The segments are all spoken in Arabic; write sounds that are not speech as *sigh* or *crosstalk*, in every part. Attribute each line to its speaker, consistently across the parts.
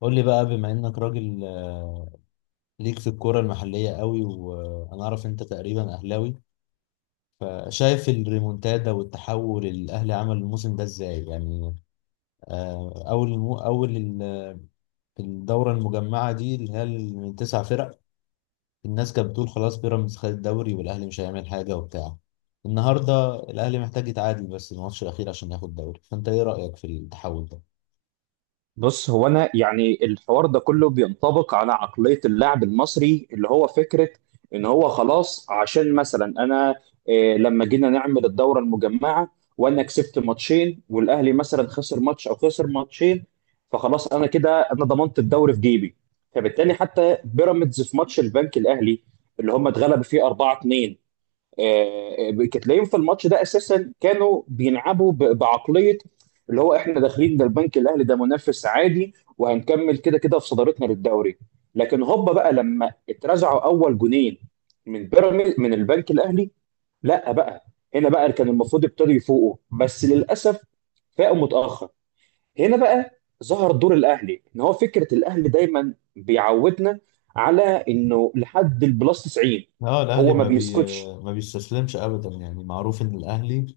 Speaker 1: قول لي بقى بما انك راجل، ليك في الكرة المحلية قوي، وانا اعرف انت تقريبا اهلاوي. شايف الريمونتادا والتحول اللي الاهلي عمل الموسم ده ازاي؟ يعني آه، اول المو اول ال- الدورة المجمعة دي اللي هي من تسع فرق، الناس كانت بتقول خلاص بيراميدز خد الدوري والاهلي مش هيعمل حاجة وبتاع. النهارده الاهلي محتاج يتعادل بس الماتش الاخير عشان ياخد الدوري، فانت ايه رأيك في التحول ده؟
Speaker 2: بص هو انا يعني الحوار ده كله بينطبق على عقلية اللاعب المصري اللي هو فكرة ان هو خلاص عشان مثلا انا لما جينا نعمل الدورة المجمعة وانا كسبت ماتشين والاهلي مثلا خسر ماتش او خسر ماتشين، فخلاص انا كده انا ضمنت الدوري في جيبي. فبالتالي حتى بيراميدز في ماتش البنك الاهلي اللي هم اتغلبوا فيه 4-2، تلاقيهم في الماتش ده اساسا كانوا بيلعبوا بعقليه اللي هو احنا داخلين ده، البنك الاهلي ده منافس عادي وهنكمل كده كده في صدارتنا للدوري. لكن هوبا بقى لما اترزعوا اول جونين من بيراميد من البنك الاهلي، لا بقى، هنا بقى كان المفروض ابتدوا يفوقوا، بس للاسف فاقوا متاخر. هنا بقى ظهر دور الاهلي ان هو فكره الاهلي دايما بيعودنا على انه لحد البلس 90
Speaker 1: اه الاهلي
Speaker 2: هو ما بيسكتش.
Speaker 1: ما بيستسلمش ابدا، يعني معروف ان الاهلي.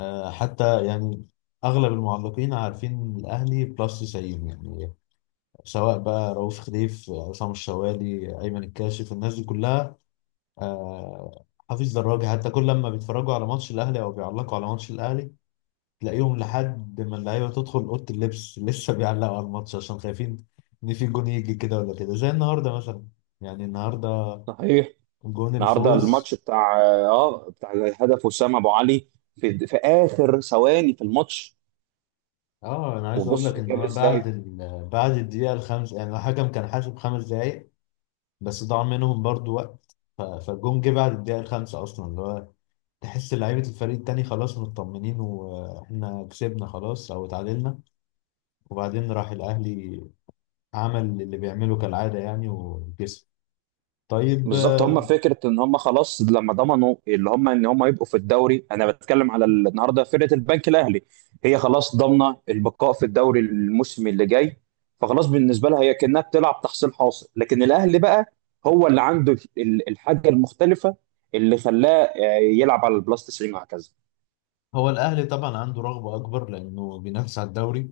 Speaker 1: حتى يعني اغلب المعلقين عارفين الاهلي بلس 90 يعني، سواء بقى رؤوف خليف، عصام الشوالي، ايمن الكاشف، الناس دي كلها، حفيظ دراجي. حتى كل لما بيتفرجوا على ماتش الاهلي او بيعلقوا على ماتش الاهلي، تلاقيهم لحد ما اللعيبه تدخل اوضه اللبس *laughs* لسه بيعلقوا على الماتش، عشان خايفين ان في جون يجي كده ولا كده زي النهارده مثلا. يعني النهارده
Speaker 2: صحيح.
Speaker 1: جون
Speaker 2: النهارده
Speaker 1: الفوز.
Speaker 2: الماتش بتاع اه بتاع هدف وسام ابو علي في في اخر ثواني في الماتش.
Speaker 1: اه انا عايز اقول
Speaker 2: وبص
Speaker 1: لك ان
Speaker 2: جاب
Speaker 1: هو
Speaker 2: ازاي.
Speaker 1: بعد الدقيقه الخامسه، يعني الحكم كان حاسب خمس دقائق، بس ضاع منهم برضو وقت، فالجون جه بعد الدقيقة الخامسة أصلا، اللي هو تحس لعيبة الفريق التاني خلاص مطمنين وإحنا كسبنا خلاص أو اتعادلنا، وبعدين راح الأهلي عمل اللي بيعمله كالعادة يعني وكسب. طيب،
Speaker 2: بالظبط، هم
Speaker 1: آه،
Speaker 2: فكره ان هم خلاص لما ضمنوا اللي هم ان هم يبقوا في الدوري، انا بتكلم على النهارده فرقه البنك الاهلي، هي خلاص ضامنه البقاء في الدوري الموسم اللي جاي. فخلاص بالنسبه لها هي كانها بتلعب تحصيل حاصل. لكن الاهلي بقى هو اللي عنده الحاجه المختلفه اللي خلاه، يلعب على البلاس 90 وهكذا.
Speaker 1: هو الأهلي طبعا عنده رغبة أكبر لأنه بينافس على الدوري،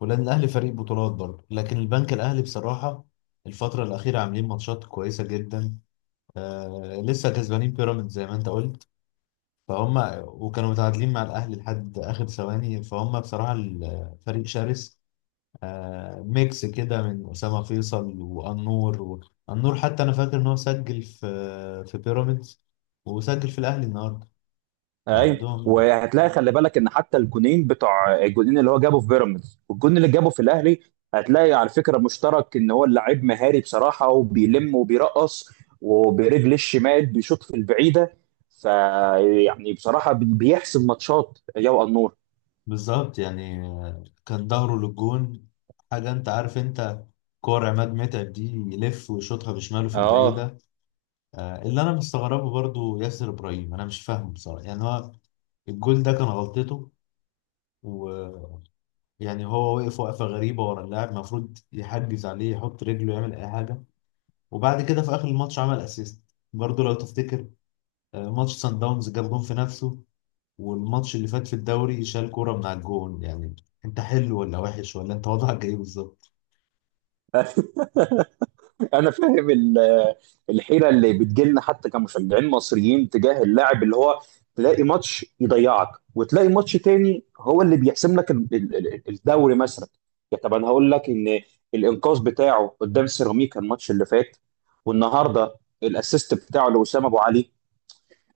Speaker 1: ولأن الأهلي فريق بطولات برضه، لكن البنك الأهلي بصراحة الفترة الأخيرة عاملين ماتشات كويسة جدا. لسه كسبانين بيراميدز زي ما أنت قلت، فهم وكانوا متعادلين مع الأهلي لحد آخر ثواني، فهم بصراحة الفريق شرس. ميكس كده من أسامة فيصل وأنور أنور. حتى أنا فاكر إن هو سجل في في بيراميدز، وسجل في الأهلي النهاردة،
Speaker 2: ايوه.
Speaker 1: فعندهم.
Speaker 2: وهتلاقي خلي بالك ان حتى الجونين بتوع الجونين اللي هو جابه في بيراميدز والجون اللي جابه في الاهلي، هتلاقي على فكره مشترك ان هو اللاعب مهاري بصراحه، وبيلم وبيرقص وبرجل الشمال بيشوط في البعيده. فيعني بصراحه بيحسم ماتشات يا النور.
Speaker 1: بالظبط، يعني كان ظهره للجون. حاجة أنت عارف، أنت كور عماد متعب دي، يلف ويشوطها بشماله في
Speaker 2: اه
Speaker 1: البعيدة. اللي أنا مستغربه برضو ياسر إبراهيم، أنا مش فاهمه بصراحة، يعني هو الجول ده كان غلطته و... يعني هو وقف وقفة غريبة ورا اللاعب، المفروض يحجز عليه، يحط رجله، يعمل أي حاجة. وبعد كده في آخر الماتش عمل أسيست برضه، لو تفتكر. ماتش سان داونز جاب جون في نفسه، والماتش اللي فات في الدوري شال كورة من على الجون. يعني أنت حلو ولا وحش ولا أنت وضعك إيه بالظبط؟
Speaker 2: انا فاهم الحيره اللي بتجيلنا حتى كمشجعين مصريين تجاه اللاعب، اللي هو تلاقي ماتش يضيعك وتلاقي ماتش تاني هو اللي بيحسم لك الدوري مثلا. يا طب انا هقول لك ان الانقاذ بتاعه قدام سيراميكا الماتش اللي فات، والنهارده الاسيست بتاعه لوسام ابو علي،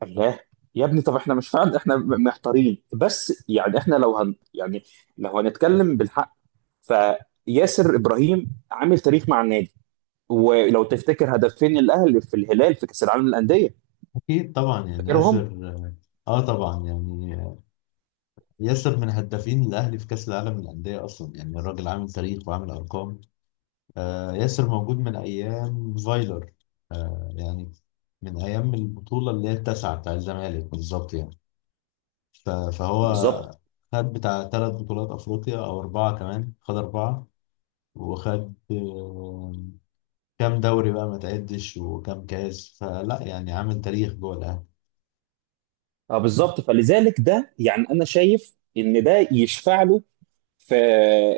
Speaker 2: الله يا ابني. طب احنا مش فاهم احنا محتارين، بس يعني احنا لو هن يعني لو هنتكلم بالحق فياسر ابراهيم عامل تاريخ مع النادي. ولو تفتكر هدفين الاهلي في الهلال في كاس العالم للانديه،
Speaker 1: أكيد طبعا، يعني ياسر.
Speaker 2: فاكرهم.
Speaker 1: آه طبعا يعني، آه، ياسر من هدافين الأهلي في كأس العالم للأندية أصلا، يعني الراجل عامل تاريخ وعامل أرقام. ياسر موجود من أيام فايلر، يعني من أيام البطولة اللي هي التاسعة بتاع الزمالك بالظبط يعني. فهو
Speaker 2: بالظبط.
Speaker 1: خد بتاع ثلاث بطولات أفريقيا، أو أربعة كمان، خد أربعة. وخد كام دوري بقى ما تعدش، وكام كاس فلا، يعني عامل تاريخ جوه الأهلي.
Speaker 2: اه بالظبط، فلذلك ده يعني انا شايف ان ده يشفع له في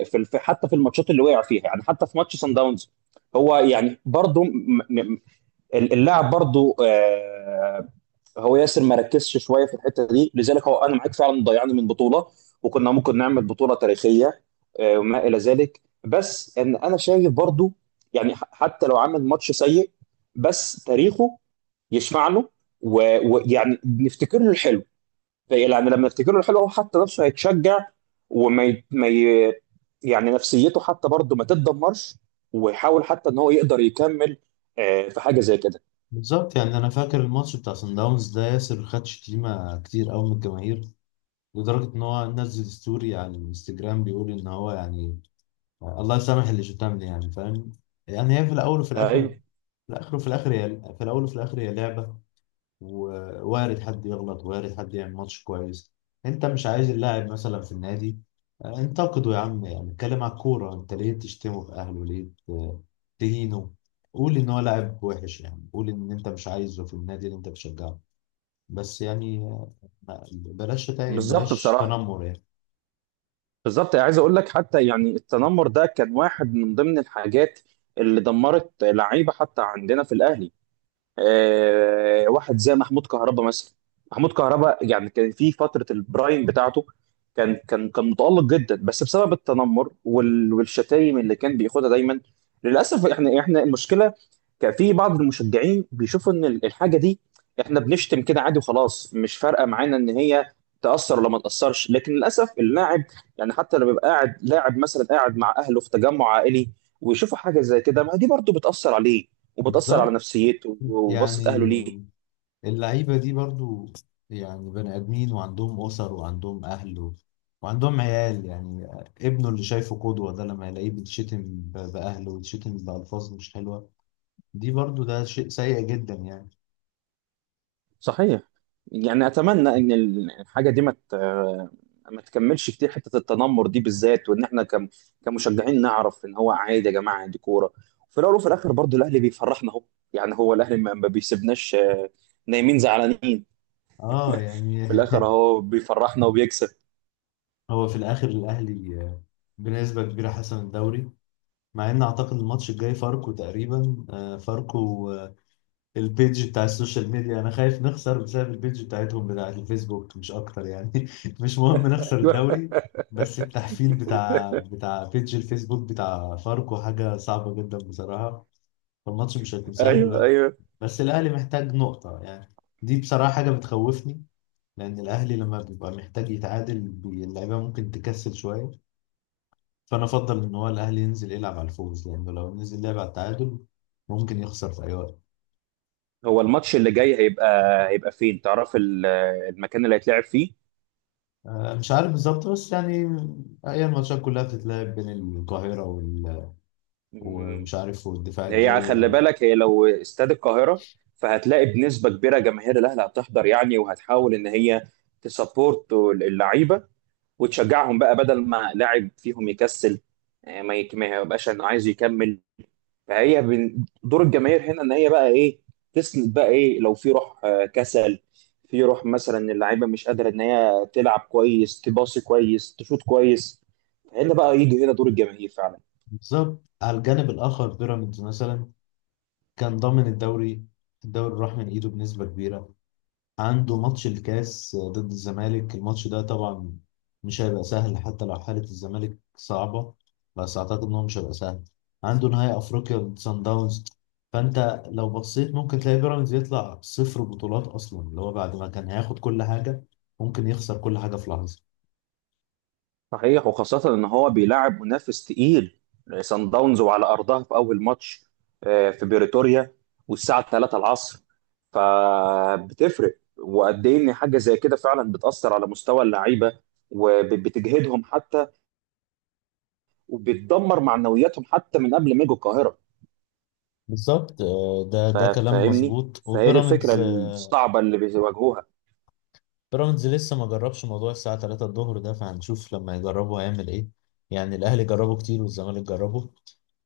Speaker 2: حتى في الماتشات اللي وقع فيها، يعني حتى في ماتش سان داونز هو يعني برضه اللاعب برضه، هو ياسر ما ركزش شويه في الحته دي، لذلك هو انا معاك فعلا ضيعنا من بطوله وكنا ممكن نعمل بطوله تاريخيه، وما الى ذلك. بس ان انا شايف برضو، يعني حتى لو عمل ماتش سيء، بس تاريخه يشفع له و- ويعني نفتكر له الحلو. يعني لما نفتكر له الحلو هو حتى نفسه هيتشجع، وما ي... ما ي... يعني نفسيته حتى برضه ما تتدمرش، ويحاول حتى ان هو يقدر يكمل، في حاجه زي كده.
Speaker 1: بالظبط، يعني أنا فاكر الماتش بتاع صن داونز ده، ياسر خد شتيمة كتير أوي من الجماهير، لدرجة إن هو نزل ستوري على الانستجرام بيقول إن هو يعني الله يسامح اللي شو لي، يعني فاهم؟ يعني هي في الاول وفي الاخر،
Speaker 2: ايوه
Speaker 1: في الاخر وفي الاخر، هي في الاول وفي الاخر هي لعبه. ووارد حد يغلط، وارد حد يعمل ماتش كويس. انت مش عايز اللاعب مثلا في النادي، انتقده يا عم، يعني اتكلم على الكوره. انت ليه تشتمه في اهله، ليه تهينه؟ قول ان هو لاعب وحش، يعني قول ان انت مش عايزه في النادي اللي انت بتشجعه، بس يعني، آه، ما- بلاش شتايم،
Speaker 2: بالظبط.
Speaker 1: بلاش
Speaker 2: بصراحه
Speaker 1: تنمر يعني.
Speaker 2: بالظبط عايز اقول لك، حتى يعني التنمر ده كان واحد من ضمن الحاجات اللي دمرت لعيبه حتى عندنا في الاهلي. واحد زي محمود كهربا مثلا. محمود كهربا يعني كان في فتره البرايم بتاعته، كان متالق جدا، بس بسبب التنمر والشتايم اللي كان بياخدها دايما للاسف. احنا المشكله كان في بعض المشجعين بيشوفوا ان الحاجه دي، احنا بنشتم كده عادي وخلاص، مش فارقه معانا ان هي تاثر ولا ما تاثرش. لكن للاسف اللاعب يعني حتى لما بيبقى قاعد لاعب مثلا قاعد مع اهله في تجمع عائلي ويشوفوا حاجه زي كده، ما دي برضو بتاثر عليه وبتأثر على
Speaker 1: بالظبط،
Speaker 2: نفسيته وبصة أهله
Speaker 1: يعني
Speaker 2: ليه.
Speaker 1: اللعيبة دي برضو يعني بني آدمين، وعندهم أسر وعندهم أهل. وعندهم عيال يعني. ابنه اللي شايفه قدوة ده، لما يلاقيه بيتشتم بأهله، ويتشتم بألفاظ مش حلوة، دي برضو ده شيء سيء جدا يعني.
Speaker 2: صحيح. يعني أتمنى إن الحاجة دي ما تكملش كتير، حتة التنمر دي بالذات، وإن إحنا كمشجعين نعرف إن هو عادي يا جماعة، دي كورة. وفي الأول وفي الآخر برضه الأهلي بيفرحنا أهو، يعني هو الأهلي ما بيسيبناش نايمين زعلانين.
Speaker 1: اه يعني
Speaker 2: في
Speaker 1: *laughs*
Speaker 2: الآخر أهو بيفرحنا وبيكسب.
Speaker 1: هو في الآخر الأهلي بنسبة كبيرة حسم الدوري. مع إن أعتقد الماتش الجاي فاركو تقريبا، فاركو البيج بتاع السوشيال ميديا انا خايف نخسر بسبب البيج بتاعتهم بتاع الفيسبوك مش اكتر يعني *laughs* مش مهم نخسر
Speaker 2: *laughs*
Speaker 1: الدوري، بس التحفيل بتاع بيج الفيسبوك بتاع فاركو حاجة صعبة جدا بصراحة، فالماتش مش هيكون سهل
Speaker 2: أيوه
Speaker 1: بقى.
Speaker 2: أيوه.
Speaker 1: بس الاهلي محتاج نقطة يعني، دي بصراحة حاجة بتخوفني. لان الاهلي لما بيبقى محتاج يتعادل اللعيبة ممكن تكسل شوية، فانا افضل ان هو الاهلي ينزل يلعب على الفوز، لانه لو نزل لعب على التعادل ممكن يخسر في اي وقت.
Speaker 2: هو الماتش اللي جاي هيبقى هيبقى فين تعرف المكان اللي هيتلعب فيه؟
Speaker 1: مش عارف بالظبط، بس يعني هي الماتشات كلها بتتلعب بين القاهرة ومش عارف والدفاع
Speaker 2: هي
Speaker 1: الجوي.
Speaker 2: خلي بالك هي لو استاد القاهرة فهتلاقي بنسبة كبيرة جماهير الأهلي هتحضر، يعني وهتحاول إن هي تسبورت اللعيبة وتشجعهم بقى، بدل ما لاعب فيهم يكسل، ما يبقاش إنه عايز يكمل. فهي دور الجماهير هنا إن هي بقى إيه؟ تسند بقى إيه لو في روح، كسل في روح مثلا، اللعيبة مش قادرة إن هي تلعب كويس تباصي كويس تشوط كويس، هنا بقى يجي هنا دور الجماهير فعلا.
Speaker 1: بالظبط. على الجانب الآخر بيراميدز مثلا كان ضامن الدوري، الدوري راح من إيده بنسبة كبيرة. عنده ماتش الكاس ضد الزمالك، الماتش ده طبعا مش هيبقى سهل، حتى لو حالة الزمالك صعبة، بس أعتقد إن هو مش هيبقى سهل. عنده نهائي أفريقيا ضد سان داونز، فأنت لو بصيت ممكن تلاقي بيراميدز يطلع صفر بطولات أصلا، اللي هو بعد ما كان هياخد كل حاجة ممكن يخسر كل حاجة في لحظة.
Speaker 2: صحيح، وخاصة إن هو بيلعب منافس تقيل سان داونز وعلى أرضها في أول ماتش، في بريتوريا والساعة 3 العصر. فبتفرق وقد إيه إن حاجة زي كده فعلا بتأثر على مستوى اللعيبة وبتجهدهم حتى، وبتدمر معنوياتهم حتى من قبل ما يجوا القاهرة.
Speaker 1: بالظبط. ده كلام
Speaker 2: فاهمني؟
Speaker 1: مظبوط.
Speaker 2: فهي دي الفكرة الصعبة اللي بيواجهوها.
Speaker 1: بيراميدز لسه ما جربش موضوع الساعة 3 الظهر ده، فهنشوف لما يجربوا هيعمل ايه. يعني الأهلي جربه كتير والزمالك جربه،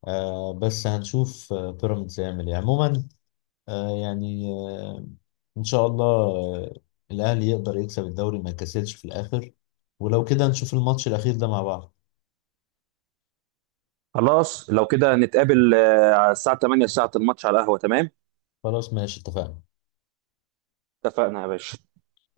Speaker 1: بس هنشوف بيراميدز هيعمل ايه عموما. آه يعني آه إن شاء الله. الأهلي يقدر يكسب الدوري، ما يكسلش في الآخر. ولو كده نشوف الماتش الأخير ده مع بعض.
Speaker 2: خلاص لو كده نتقابل على الساعة 8 ساعة الماتش على القهوة، تمام؟
Speaker 1: خلاص ماشي، اتفقنا.
Speaker 2: اتفقنا يا باشا.